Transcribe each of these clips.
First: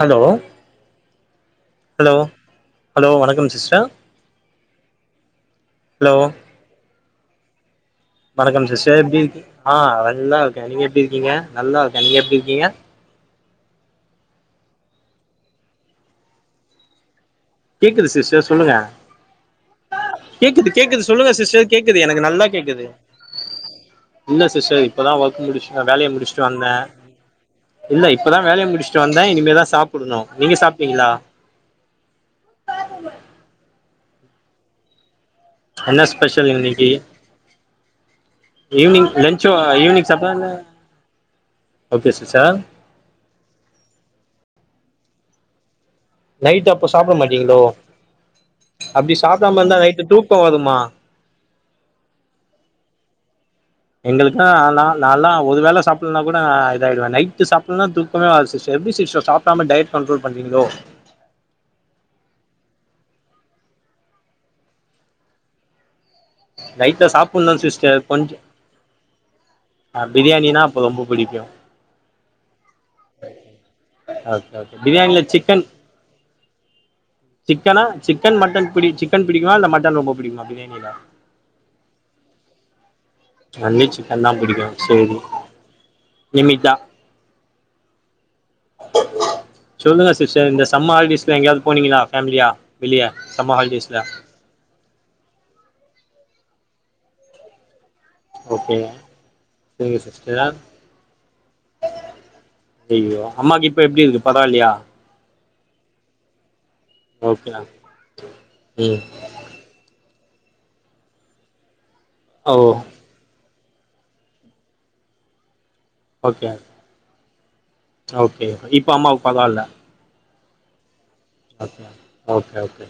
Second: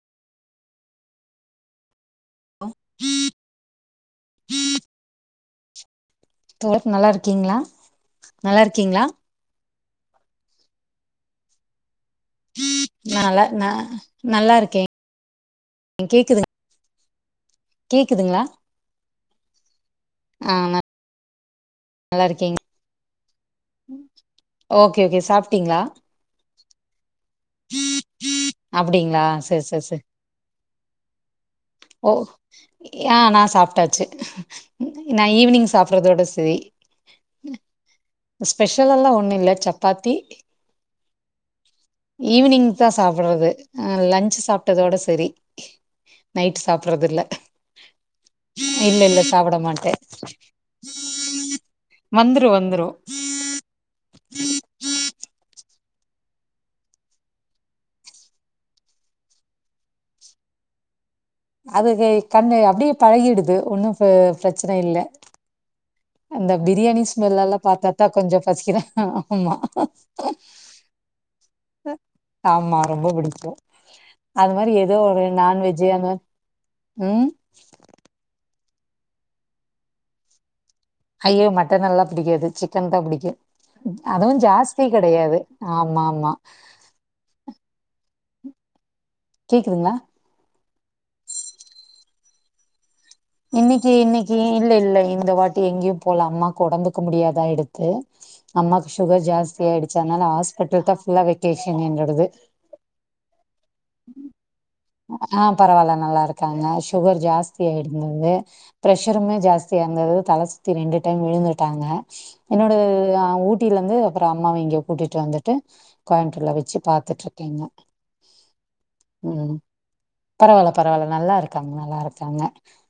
hello hello hello வணக்கம் sister தோழர் நல்லா இருக்கீங்களா நல்லா வணக்கம் சிஸ்டர் இருக்கீங்களா எப்டி இருக்கீங் ஆ நல்லா இருக்கே நீங்க எப்டி இருக்கீங்க நல்லா இருக்கே நீங்க எப்டி இருக்கீங்க நால ந நல்லா இருக்கே கேக்குதுங் கேக்குது சிஸ்டர் சொல்லுங்க ஆ கேக்குது கேக்குது சொல்லுங்க சிஸ்டர் கேக்குது எனக்கு நல்லா கேக்குது இல்ல சிஸ்டர் ஓகே இப்பதா ஓகே ஒர்க் முடிச்சி சாப்ட்டீங்களா நா வேலைய முடிச்சிட்டு வந்தே இல்ல இப்பதா வேலைய முடிச்சிட்டு அப்டிங்களா வந்தே செரி இனிமேதா செரி செரி சாப்பிடணு நீங்க சாப்பிட்டீங்களா ஓ ஆ நா சாப்பிட்டாச்சு நா ஈவினிங் என்ன சாப்படுறதோட ஸ்பெஷல் சேரி இன்னைக்கி ஈவினிங் ஸ்பெஷல்ல்லா ஒண்ணு லன்ச்சோ இல்ல ஈவினிங் சாப்பாத்தி சாப்டா இல்ல ஓகே சிஸ்டர் ஈவினிங் தா சாப்பிடுறது‌ ஆ லஞ்ச் சாப்ட்டதோட சேரி நைட்டு நைட் அப்போ சாப்படுறது சாப்ட இல்ல மாட்டீங்களோ இல்ல அப்டி இல்ல சாப்பட சாப்டாம இருந்தா மாட்டே நைட்டு தூக்கோ வருமா வந்துரு வந்துரு எங்களுக்கெல்லா நா நாலா ஒரு வேல சாப்பலனா கூட நா இத ஆயிருவே நைட்டு சாப்பலனா தூக்கமே வராது சிஸ்டர் எப்டி சிஸ்டர் சாப் படாம டயட் கண்ட்ரோல் பண்றீங்களோ அதுக்கு கண்ணு அப்படியே பழகிடுது ஒன்னு ப பிரச்சன இல்ல அந்த பிரியாணி நைட்ல சாப்புட்ணு ஸ்மெல்ல சிஸ்டர் பாத்ததா கொஞ்ச கொஞ்சோ பசிக்குது ஆமா ஆ பிரியாணினா அப்ப ரொம்ப புடிக்கு ஆமா ரொம்ப பிடிக்கு அது ஓகே மாரி ஓகே ஏதோ பிரியாணில ஒரு சிக்கன் நான்வெஜ் அந்த ம் சிக்கனா சிக்கன் மட்டன் பிடி சிக்கன் பிடிக்குமா இல்ல மட்டன் ரொம்ப பிடிக்குமா பிரியாணியில ஐயோ மட்டன் எல்லா பிடிக்காது சிக்கன் தா பிடிக்கு ஒன்லி சிக்கன் தா அதுவு பிடிக்கு ஜாஸ்தி சேரி கிடையாது ஆமா ஆமா லிமிட்டா கேக்குதுங்களா சொல்லுங்க சிஸ்டர் இந்த சம்ம ஹாலிடேஸ்லா எங்கயாவது போனீங்களா ஃபேமிலியா வெளிய சம்மர் இன்னைக்கி ஹாலிடேஸ்ல இன்னைக்கி இல்ல இல்ல இந்த வாட்டி எங்கேயு போல அம்மா உடம்புக்கு முடியாதா ஆயிடுச் கு ஓகே அம்மாக்கு சுகர் ஜாஸ்தி ஆயிடுச்சி சரிங்க அதனால சிஸ்டர் ஹாஸ்பிட்டல தா ஃபுல்லா வெக்கேஷன் எங்களோடது ஐயையோ அம்மாக்கு இப்ப எப்டி இருக்கு பரவாயில்லையா ஆ பரவாயில்ல நல்லா இருக்காங்க சுகர் ஓகே ஜாஸ்தி ஆயிருந்தது ம் ப்ரெஷருமே ஜாஸ் சி அந்தது தல சுத்தி ரெண்டு டைம் விழுந்துட்டாங்க ஓ என்னோட அ ஊட் ஊட்டில இருந்து அப்பறோ அம்மாவ இங்க கூட்டிட்டு வந்துட்டு ஓகே கோயம்புர்ல வச்சு பாத்துட்டு இருக்கீங்க ஓகே இப்ப அம்மாவுக்கு பரவல பரவால்ல பரவால்ல நல்லா இருக்காங்க நல்லா இருக்காங்க ஓகே ஓகே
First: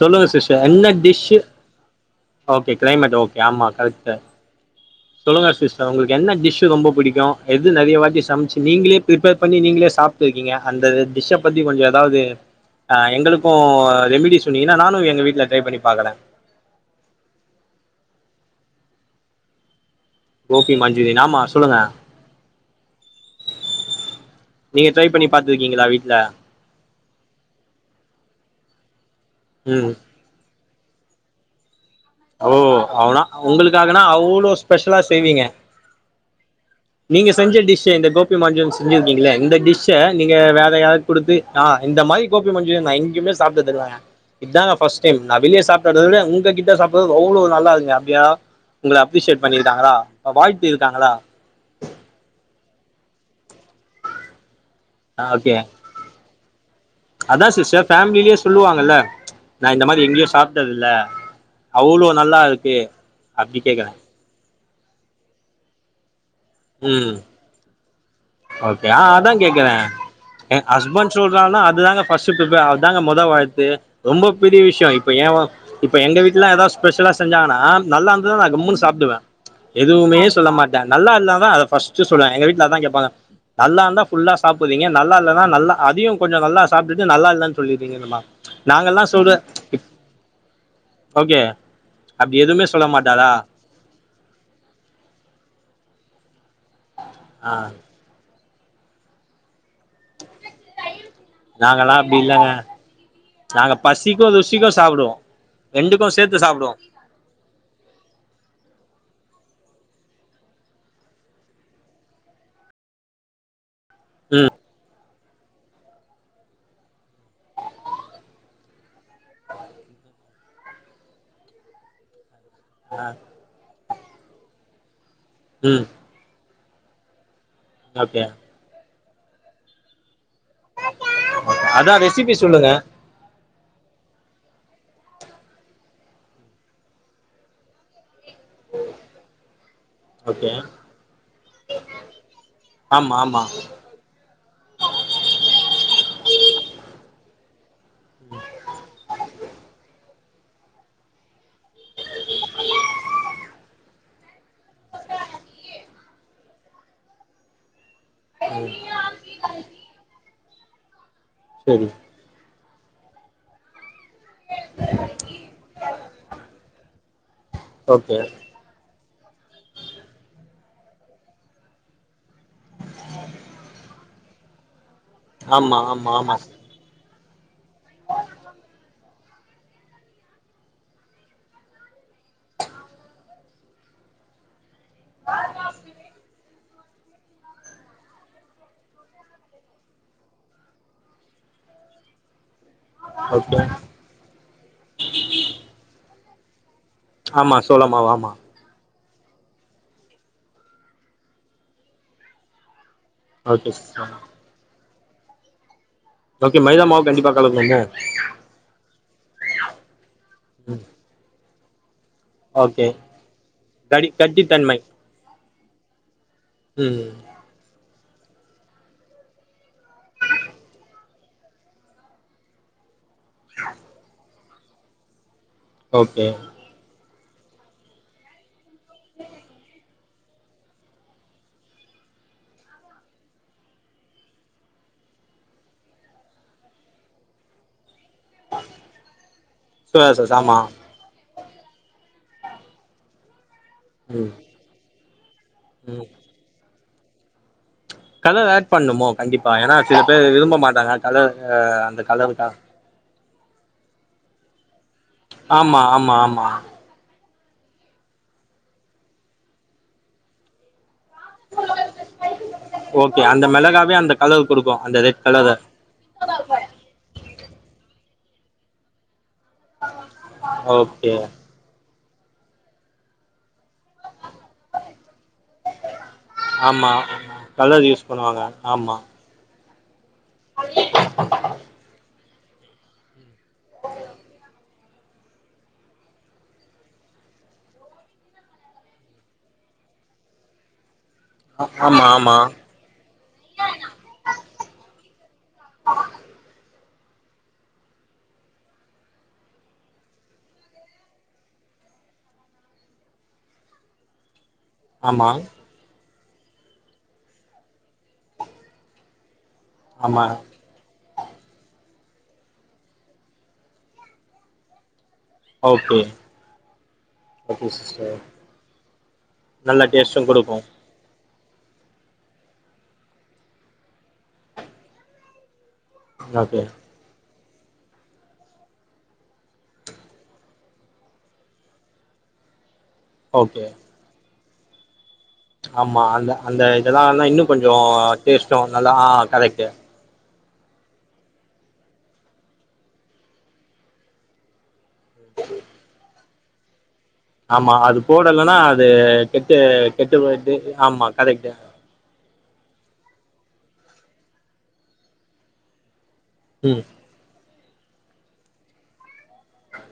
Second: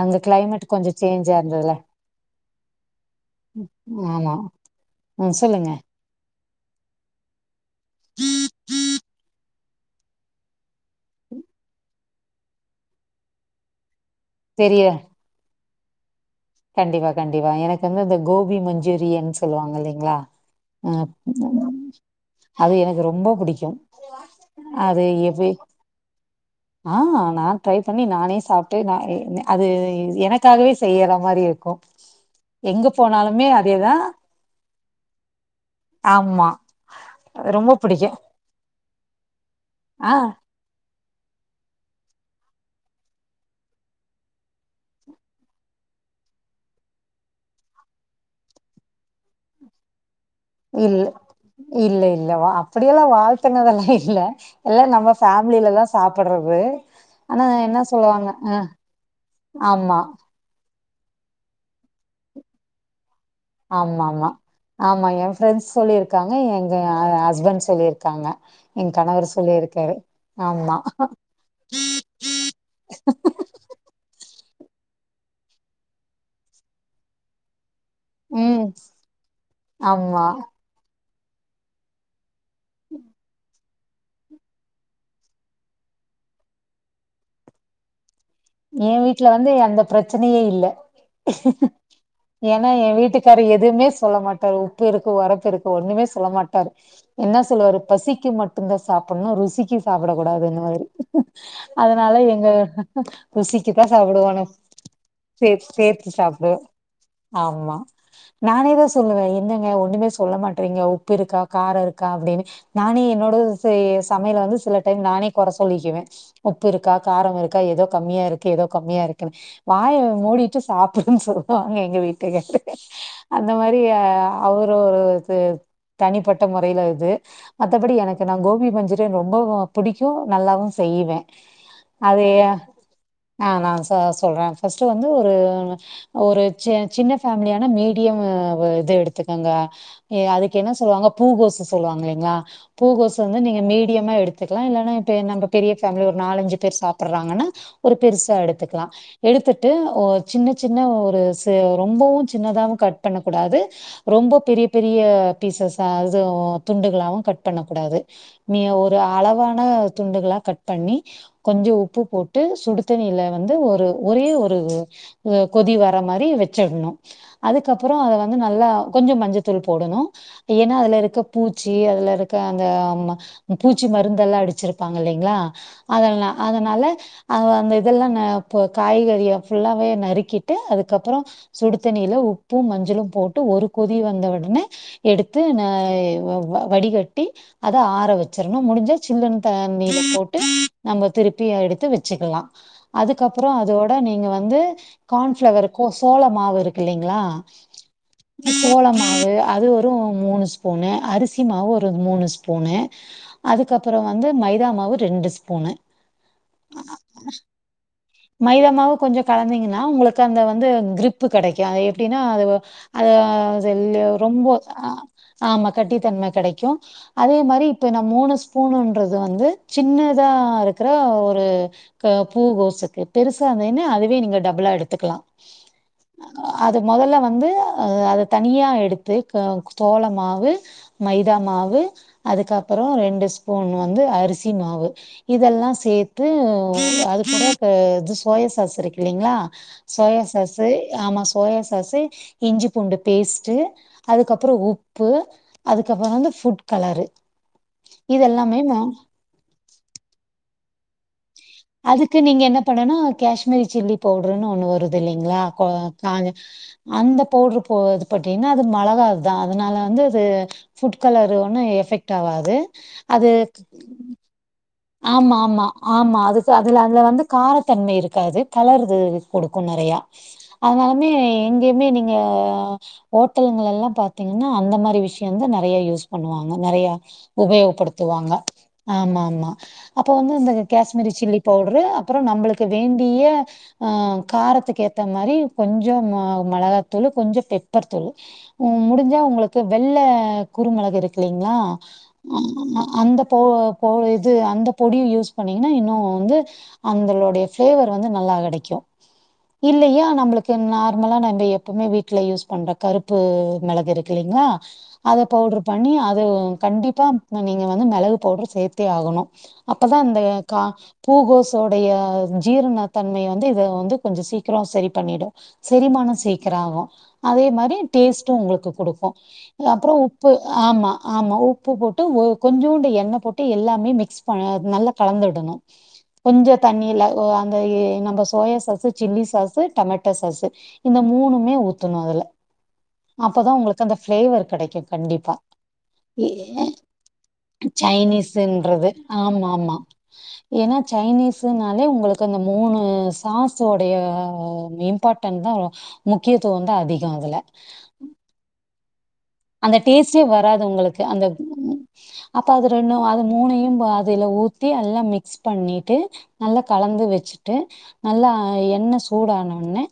அந்த சிஸ்டர் கிளைமேட் என்ன கொஞ்சோ சேஞ்ச் டிஷ்ஷு ஆந்ததுல ஓகே கிளைமேட் ஓகே ஆமா கரெக்டு ஆமா சொல்லுங்க சிஸ்டர் உங்களுக்கு என்ன டிஷ் ரொம்ப பிடிக்கு எது நிறையட்டி சமைச்சு நீங்களே பிப்பேர் பண்ணி நீங்களே சாப்ட்டு இருக்கீங்க அந்த டிஷ் அ பத்தி கொஞ்சோ ஏதாவது ஆ எங்களுக்கு ரெமிடி சொன்னீங்கன்னா தெரிய நானு எங்க வீட்டுல ட்ரை பண்ணி பாக்கறே கண்டிப்பா கண்டிப்பா எனக்கு வந்து இந்த கோபி மஞ்சூரியன் சொல்லுவாங்க இல்லீங்களா கோபி அ மஞ்சூரியன் ஆமா சொல்லுங்க அது எனக்கு ரொம்ப பிடிக்கு நீங்க ட்ரை பண்ணி பாத்துருக்கீங்களா வீட்ல ஆ நா ட்ரை பண்ணி நானே சாப்ட்டு நா அது ம் எனக் அதுக்காகவே செய்ற மாரி இருக்கு ஓ எங்க அவனா போனாலுமே அதேதா உங்களுக்காகனா அவ்ளோ ஸ்பெஷலா செய்வீங்க ஆமா நீங்க சஞ்ச ரொம்ப டிஷ் இந்த புடிக்கு கோப் மஞ்சூரன் செஞ்சுருக்கீங்களே இந்த டிஷ்ஷ ஆ நீங்க வேறயா கொடுத்து ஆ இந்த மாரி கோப்பி மஞ்சுரியன் நா எங்கேமே சாப்டதில்லங்க இதாங்க ஃபர்ஸ்ட் டைம் நா வெளியே சாப்டத விட உங்கிட்ட சாப் அவ்ளவு நல்லா இருங்க [unintelligible] அப்டியா உங்கள அப்ரிசியேட் பண்ணிருக்காங்களா வாழ்த்தி இல்ல இருக்காங்களா இல்ல இல்ல அப்படியெல்லா வாழ்த்துனது எல்லா இல்ல எல்லா நம்ம ஆ ஓகே ஃபேமிலதா சாப்பிட்றது அதா சிஸ்டர் ஃபேமிலயே சொல்லுவாங்கல்ல ச் நா இந்த ஆமா மாதிரி எங்கயோ சாப் சாப்டது இல்ல அவ்ளோ நல்லா இருக்கு அப்டி கேக்குறே ஆமா ஆமா ஆமா எ ஃப்ரெண்ட்ஸ் சொல்லியிருக்காங்க எங்க ம் ஹஸ்பண்ட் சொல்லியிருக்காங்க ஓகே என் ஆ கணவர் அதா கேக்குறே சொல்லியிருக்காரு எ ஆமா ஹஸ்பண்ட் சொல்றாங்கன்னா அது தாங்க ஃபர்ஸ்ட் ப்ரெபி அதாங்க மொத வாழ்த்து ரொம்ப பெரிய விஷயோ இப்போ ஏ இப்போ எங்க வீட்ல லா ஏதாவது ஸ்பெஷலா செஞ்சாங்கன்னா நல்லா இருந்ததுனா நா ம் கம்முனு சாப்பிடுவே ச் எதுவுமே ஆமா சொல்ல மாட்டே நல்லா இருந்தா தா அத ஃபர்ஸ்ட் சொல்வே எங்க வீட் இதா தா கேப்பாங்க நல்லா இருந்தா ஃபுல்லா சாப்பிட்றீங்க நல்லா இல்லன்னா நல்லா அதயு கொஞ்சோ நல்லா சாப்டிட்டு நல்லா இல்லன்னு சொல்லீறீங்க நம்மா எ வீட்ல வந்து அந்த பிரச்சனயே இல்ல ஓகே அப்டி எதுவுமே ஏன்னா சொல்ல எ மாட்டாரா வீட்டுக்காரு எதுவுமே சொல்ல மாட்டரு உப்பு இருக்கு ஒரப்பு இருக்கு ஒண்ணுமே சொல்ல மாட்டாரு என்ன ஆ சொல்லுவாரு பசிக்கு மட் தா சாப்பிட்ணு ருசிக்கு சாப்பிட கூடாதுனு வாரு நாங்கல்லா அதனால அப்டி எங்க இல்லங்க நாங்க சக்குதா [unintelligible] பசிக்கு சாப்பிடுவானு ருசிக்கு சாப்டுவோ சேத்து சேத்து ரெண்டுக்கு சாப்பிடு சாப்டுவோ ஆமா நானே தா சொல்லுவே என்னங்க ஒண்ணுமே சொல்ல மாட்றீங்க உப்பு இருக்கா காரோ இருக்கா அப்டின்னு நானே என்னோட சமையல ம் வந்து சில டைம் நானே குற சொல்லிக்குவே உப்பு இருக்கா காரம் இருக்கா ஏதோ கம்மியா இருக்கு ஏதோ கம்மியா இருக்குன்னு வாய மூடிட்டு சாப்பிடுன்னு சொல்லுவாங்க எங்க வீட்டுக்காரார் ஆ அந்த மாரி அவரு ஒரு இது ம் தனிப்பட்ட முறையில இது மத்தபடி ஓகே ஓகே எனக்கு நா கோபி மஞ்சூரியன் ரொம்ப பிடிக்கு நல்லாவு செய்வே அதா அது ரெசிபி எ சொல்லுங்க ஆ நாச சொல்றே ஃபர்ஸ்ட் வந்து ஒரு ஒரு ச சின்ன ஃபேமிலியான மீடியம் இது எடுத்துங்கங்க ஓகே அதுக்கு என்ன சொல்லுவாங்க பூகோசு சொல்லுவாங்க இல்லலைங்களா ஆமா பூகோசு வந்து ஆமா நீங்க மீடியமா எடுத் கத்துக்கலா இல்லன்னா இப்ப நம்ம பெரிய ஃபேமிலி ஒரு நாலஞ்சு பேர் சாப்பிடுறாங்கன்னா ஒரு பெருசா எடுத்துக்கலா எடுத்துட் டு ஒ சின்ன சின்ன ஒரு ச ரொம்பவு சின்னதாவு கட் பண்ண கூடாது ரொம்ப பெரிய பெரிய பீசஸ்ஸா அது துண்டுகளாவு கட் பண்ண கூடாது நீ ம் ஒரு அளவான துண்டுகளா கட் பண்ணி கொஞ்சோ சரி உப்பு போட்டு சுடுதண்ணியில வந்து ஒரு ஒரே ஒரு கொதி வர மாரி வச்சிடணு அதுக்கப்பறோ அத ஓகே வந்து நல்லா கொஞ்சோ மஞ்சத்தூள் போடணு ஏன்னா அதுல இருக்க பூச்சி அதில இருக்க அந்த ஆமா பூச்சி மருந்தெல்லா அடிச்சிருக் ப்பாங்க இல்லலைங்களா ஆமா அத ஆமா ஆமா அதனால அது அந்த இதெல்லா ந காய்கறிய ஃபுல்லாவே நறுக்கிட்டு அதுக்கப்பறோ சுடு தண்ணியில உப்பு மஞ்சளு போட்டு ஒரு கொதி வந்த உடனே எடுத்து ந வ வ வடிகட்டி அத ஆற வச்சரனு முடிஞ்சா சில்லுன் தண்ணீல போட்டு நம்ப திருப்பி எடுத்து வச் ச்சிக்கலா அதுக்கப்புறோ ஓகே அதோட நீங்க வந்து கான்ஃபிளவர்க்கு சோளமாவு இருக் கில்லைங்களா ஆமா சோள மாவு ஆமா சோளமாவு அது வெறு மூனு ஸ்பூனு அரிசி மாவு ஒரு மூனு ஸ்பூனு ஓகே அதுக்கப்புறோ சிஸ்டர் வந்து மைதா மாவு ரெண்டு ஸ்பூனு ஓகே மைதாமாவ் கண்டிப்பா கலக்குனுமோ மைதாமாவு கொஞ்சோ கலந்திங்கன்னா உங்களுக்கு அந்த வந்து ம் கிரிப்பு கெடைக்கு எப் ப்டின்னா அது வ ஓகே கடி அதுல்யோ ரொம்போ கட்டித்தன்மை ஆமா கட்டித்தன்ம கெடைக் க்கு ம் அதே மாரி ப்பு நா மூனு ஸ்பூனுன்றது வந்து சின்னதா இருக்கிற ஒரு க பூ கோசுக்கு பெருசாநன்னு அதுவே நீங்க டபுளா எடுத்துக்கலா ஓகே அது மொதல்ல வந்து அ அத தனியா எடுத்து க தோளமாவு மைதாமாவு அதுக்கப்புறோ ரெண்டு ஸ்பூன் வந்து அரிசிமாவு இதெல்லா சேத்து அது கூட க இது சோயா சாஸ் இருக்கு இல்லிங்களா சோயா சாஸ் ஆமா சாஸு ஆமா சோயாசாஸு இஞ்சி பூண்டு பேஸ்ட்டு ம் அதுக்கப்புறோ உப்பு ம் அதுக்கப்புறோ வந்து ஃபுட் கலரு கலர் இதெல்லாமே ஏட் மா பண்ணுமோ கண்டிப்பா ஏனா சில பேர் விரும்பமாட்டாங்க கலர் அ அந்த அதுக்கு நீங்க கலருக்கா என்ன பண்ணனு கேஷ்மீர் சில்லி பவுட்ருன்னு ஒன்னு வரு து இல்லிங்களா கொ ஆமா ஆமா காஞ்ச ஆமா அந்த பவுர்ரு போ இது போட்டீன்னா அது மழகாதா அதனால வந்து அது ஃபுட் கலர் ஒன்னு எஃபெக்ட் ஆவாது ஓகே அது அந்த மிளகாவே அந்த கலர் குடுக்கு அந்த ரெட் ஆமா கலர ஆமா ஆமா அதுத்து அதுல அதுல வந்து காரத்தன்மை இருக்காது கலருது குடுக்கு நெறையா அதனாலுமே ஓகே இங்கே மே நீங்க ஓட்டலுங்கலெல்லா பாத்தீங்ன்னா அந்த மாரி விஷ்யந்து நெறைய யூஸ் பண்ணுவாங்க நெறைய ஆமா கலர் யூஸ் உபயோகப்படுத்துவாங்க பண்ணுவாங்க ஆமா ஆமா அப்ப வந்து இந்த கேஷ்மீரி சில்லி பவுர்ரு அப்புறோ நம்புளுக்கு வேண்டிய அ காரத்துக்கு ஏத்த மாரி கொஞ்சோ ம மளகாத்தூளு கொஞ்ச பெப்பர் தூளு ம் முடிஞ்சா உங்களுக்கு வெள்ள குறுமெளகு இருக் க்லிங்களா ஆ- ஆமா ஆமா அ அந்த பவ் [unintelligible] து அந்த பொடியு யூஸ் பண்ணீங்கன்னா இன்னு வந்து அந்தளுடைய ஃபிளேவர் வந்து நல்லா கெடைக்கு இல்லயா நம்புளுக்கு நார்மலா நம்ப எப்புமே வீட்ல யூஸ் பண்ற கருப்பு மிளகு இருக்கு இல்லிங்களா அத ஆமா பவுடர் பண்ணி அது கண்டிப்பா நீங்க வந்து மெளகு படர் சேத் த்தே ஆகணு அப்பதா இந்த ஆமா கா பூகோசோடைய ஜீரண தன்மைய வந்து இத வந்து கொஞ்ச சீக்கிரோ சரி பண்ணிடு ஓகே செரிமான சீக்கிர ஆகு அதே ஓகே மாரி சிஸ்டர் டேஸ்ட்டு உங்களுக்கு குடுக்கு நல்ல அப்புறோ டேஸ்ட்டும் உப்பு குடுக்கும் ஆமா ஆமா உப் உப்பு போட்டு ஒ கொஞ்சூண்டு எண்ண போட்டு எல்லாமே மிக்ஸ் பணு நல்லா கலந்துடனு கொஞ்ச ஓகே தண்ணில்ல ஒ அந்த எ நம்ப சோயா சாசு சில்லி சாசு டமேட்டா சாசு இந்த மூனுமே ஊத்தணு அதுல அப்பதா ஓகே உங்களுக்கு அந்த ஃபிளேவர் கெடைக்கு கண்டிப்பா ஆமா எ அந்த அந்த இதெல்லானா இன்னு கொஞ்சோ டேஸ்ட்டு சைனீஸுன்றது நல்லா ஆ கரெக்ட் ஏனா சைனீஸ்ஸுனாலே உங்களுக்கு அந்த மூனு சாசோடைய மீம் இம்பார்டன்ட் தா வரு முக்கியத்துவோ வந்து அதிக அதுல ஆமா அது போடலனா அது கெட்டு அந்த கெட்டு டேஸ்ட்டே போயிட்டு வராது உங்களுக்கு ஆமா அந்த கரெக்ட்டு அப்ப அது ரெண்டு அது மூணையும் அதுல ஊத்தி எல்லா மிக்ஸ் பண்ணிட்டு நல்லா ம் கலந்து வெச்சி ட்டு நல்லா எண்ணெ சூடான ஒன்னே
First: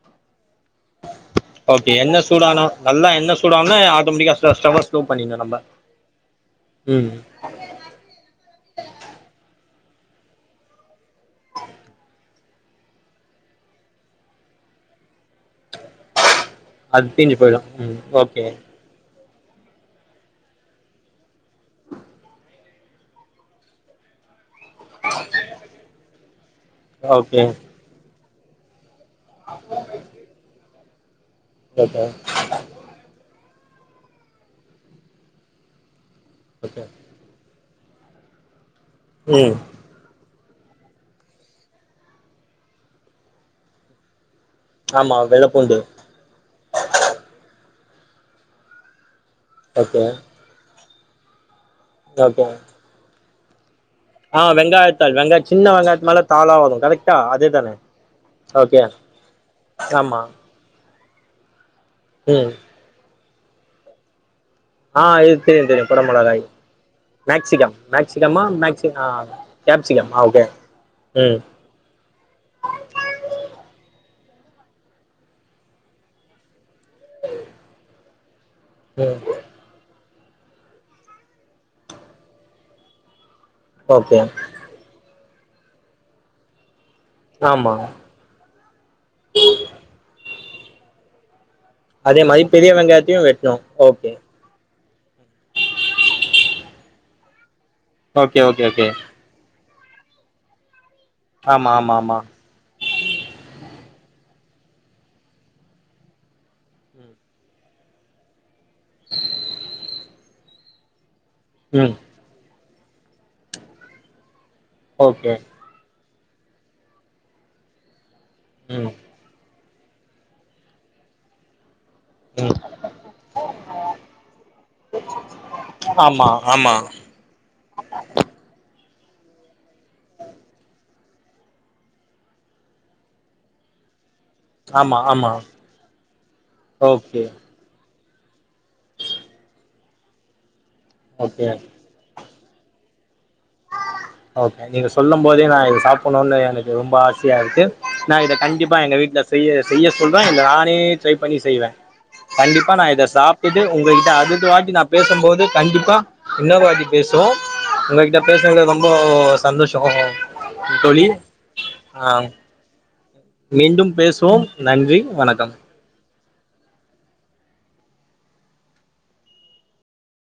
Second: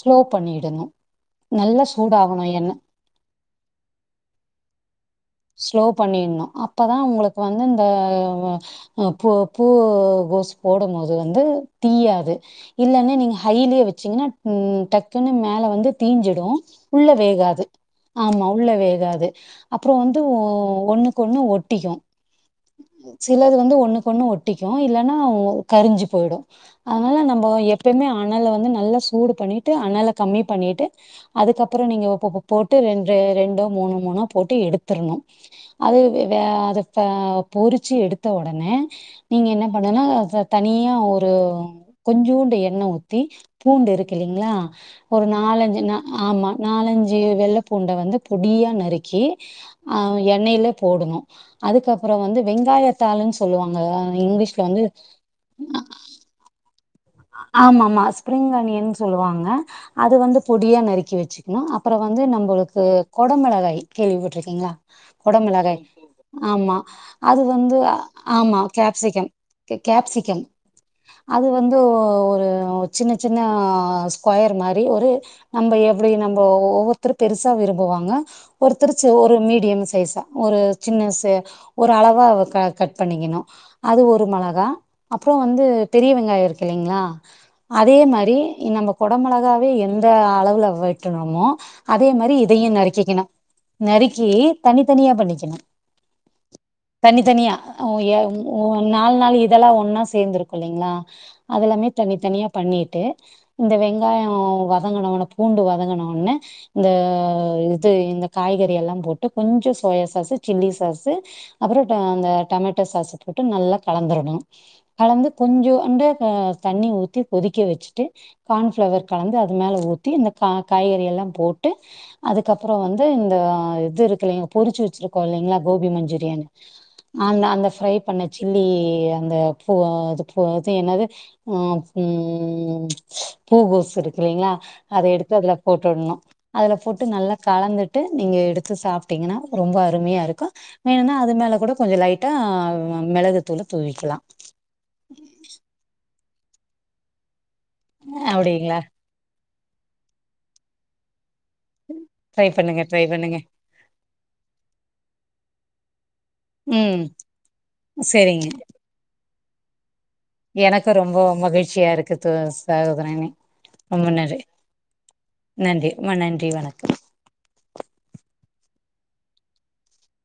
ஸ்லோ பண்ணிடுங்க ஓகே எண்ணெ சூடானா நல்லா என்ன சூடனா ஆட்டோமேட்டிக்க ஸ்டவ்வ ஸ்லோ பண்ணினு நம் ஸ்லோ பண்ணின்ணு அப்பதா உங்களுக்கு வந்து இந்த அ பூ பூ கோசு போடும் போது வந்து தீயாது இல்லன்னா நீங்க ஹைலயே வெச்சீங்கன்னா டக்குன்னு மேல வந்து தீஞ்சிடு உள்ள அது தீஞ்சு வேகாது போயிடும் ம் ஆமா ஓகே உள்ள வேகாது அப்புறோ வந்து ஒன்னுக்கு ஒண்ணு ஒட்டிக்கு சிலது வந்து ஒண்ணுக்கு ஒன்னு ஒட் டிக்கு இல்லன்னா கரிஞ்சு போயிடு அதனால ஓகே நம்போ எப்புமே அனல வந்து நல்லா சூடு பண்ணிட்டு அனல கம்மி பண்ணிட்டு அதுக்கப்புறோ ஓகே நீங்க உப்பு போ போட்டு ரெண்டு ரெண்டு மூனு மூனா போட்டு எடுத்துரணு அது வே அத ஓகே பல பொறிச்சு எடுத்த உடனே நீங்க ம் என்ன பண்ணனா தனியா ஒரு கொஞ்சூண்டு எண்ணெ ஊத்தி பூண்டுருக்கு இல்லிங்ளா ஆமா ஒரு வெள்ளப்பூண்டு நாலஞ்சு நா ஆமா நாலஞ்சு வெள்ள பூண்ட வந்து பொடியா நறுக்கி அ ஓகே எண்ணெயில போடணு அதுக்கப்புறோ வந்து ஓகே வெங்காயத்தாள்ன்னு சொல்லுவாங்கல்ல ஆ வெங்காயத்தள் வெங்காய சின்ன வெங்காயத்து மேல தாளா வரு கரெக்ட் ஆமாமா ஸ்பிரிங் அனியன்னு சொல்லுவாங்க அது ஆமா வந்து பொடியா நறுக்கி வெச்சுக்கணு அப்புற வந்து ம் நம்பளுக்கு கொடமெளகாய் கேள்விப்பட்டுருக்கீங்களா ஆ இது தெரியு தெரியு கொடமொளகாய் அது மேக்சிகம் வந்து மேக்சிகமா ஆமா மேட்சிங் அ கேப்சிகம் கே கேப்ஸிகம் ஆ கேப்சிகம் ஓகே ம் அது வந்து ஒரு சின்ன சின்ன ஸ்கொயர் மாரி ஒரு நம்ப எப்டி நம்ம ஒவ்வொருத்தரு பெருசா விரும்புவாங்க ஒருத்தருச்சு ம் ஒரு மீடியம் சைஸா ஒரு சின்ன ச ஒரு அளவா க கட் பண்ணிக்கணு அது ஓகே ஒரு மொளகா அப்புறோ வந்து பெரிய வெங்காயருக்கு இல்லைங்களா ஆமா அதே மாரி நம்ம கொட மொளகாவே எந்த அளவுல வெட்டனமோ அதே மாரி இதையு பெரிய நறுக்கிக்கணு வெங்காயத்தையு வெட்ணு ஓகே நறுக்கி தனித்தனியா பண்ணிக்கணு தனித்தனியா ஆ எ ஓகே உ ஓகே ஓகே நாலு நாள் இதெல்லா ஒன்னா சேந்திருக்கு இல்லைங்களா ஆமா அதெல்லாமே ஆமா ஆமா தனித் தனியா பண்ணிட்டு இந்த வெங்காயோ வதங்குன வொன்ன பூண்டு வதங்கின ஒன்னே இந்த இது இந்த காய்கறி எல்லா போட்டு கொஞ்ச சோயா சாசு சில்லி சாசு அப்புறோ ம் அ அந்த டொமேட்டோ சாசு போட்டு நல்லா கலந்துரணு கலந்து ஓகே கொஞ்சோண்டு அ தண்ணி ஊத்தி கொதிக்க வெச்சுட்டு ம் கார்ன்ஃப்ளவர் கலந்து அது மேல ஊத்தி இந்த கா காய்கறி யெல்லா போட்டு ம் அதுக்கப்புறோ வந்து இந்த இது இருக்குல்லைங் பொரிச்சு வெச்சிருக்கோ இல்லைங்ளா கோபி ஆமா மஞ்சூரியன் ஆமா அந்த அந்த ஃப்ரை பண்ண சில்லி அந்த பூ இ பூ இது என்னது ம் ம் பூக்கோசு இருக்குல்லைங்ளா ஆமா அத ஆமா எடுத்து அதுல போட்டுட்ணு அதுல போட்டு ஓகே நல்லா கலந்துட்டு நீங்க எடுத்து சாப்பிட்டிங்கனா ரொம்ப அருமையா இருக்கு வேனுன்னா அது ஓகே மேலக் கூடோ கொஞ்ச லைட்டா மெளகுத்தூளு தூவிக்கலா ஓகே நீங்க சொல்லும் போதே நா இத சாப்பணுனு எனக்கு ரொம்ப ஆசையா இருக்கு நா இத கண்டிப்பா அப்டிங்களா எங்க வீட்ல செய்ய செய்ய சொல்ற இல்ல நானே ட்ரைப் பண்ணி செய்வே ட்ரை கண்டிப்பா பண்ணுங்க நா ட்ரை இத பண்ணுங்க சாப்பிட்டு உங்ககிட்ட அடுத்த வாட்டி நா பேசும்போது கண்டிப்பா இன்னொரு வாட்டி ம் பேசுவோ உங்ககிட்ட செரிங்க பேசினதுல ரொம்ப சந்தோஷோ எனக்கு தோழி ரொம்ப மகிழ்ச்சியா ஆ இருக்குது சசோதரனே மீண்டும் பேசுவோம் நன்றி வணக்கம் ம்ப நன்றி வணக்கம்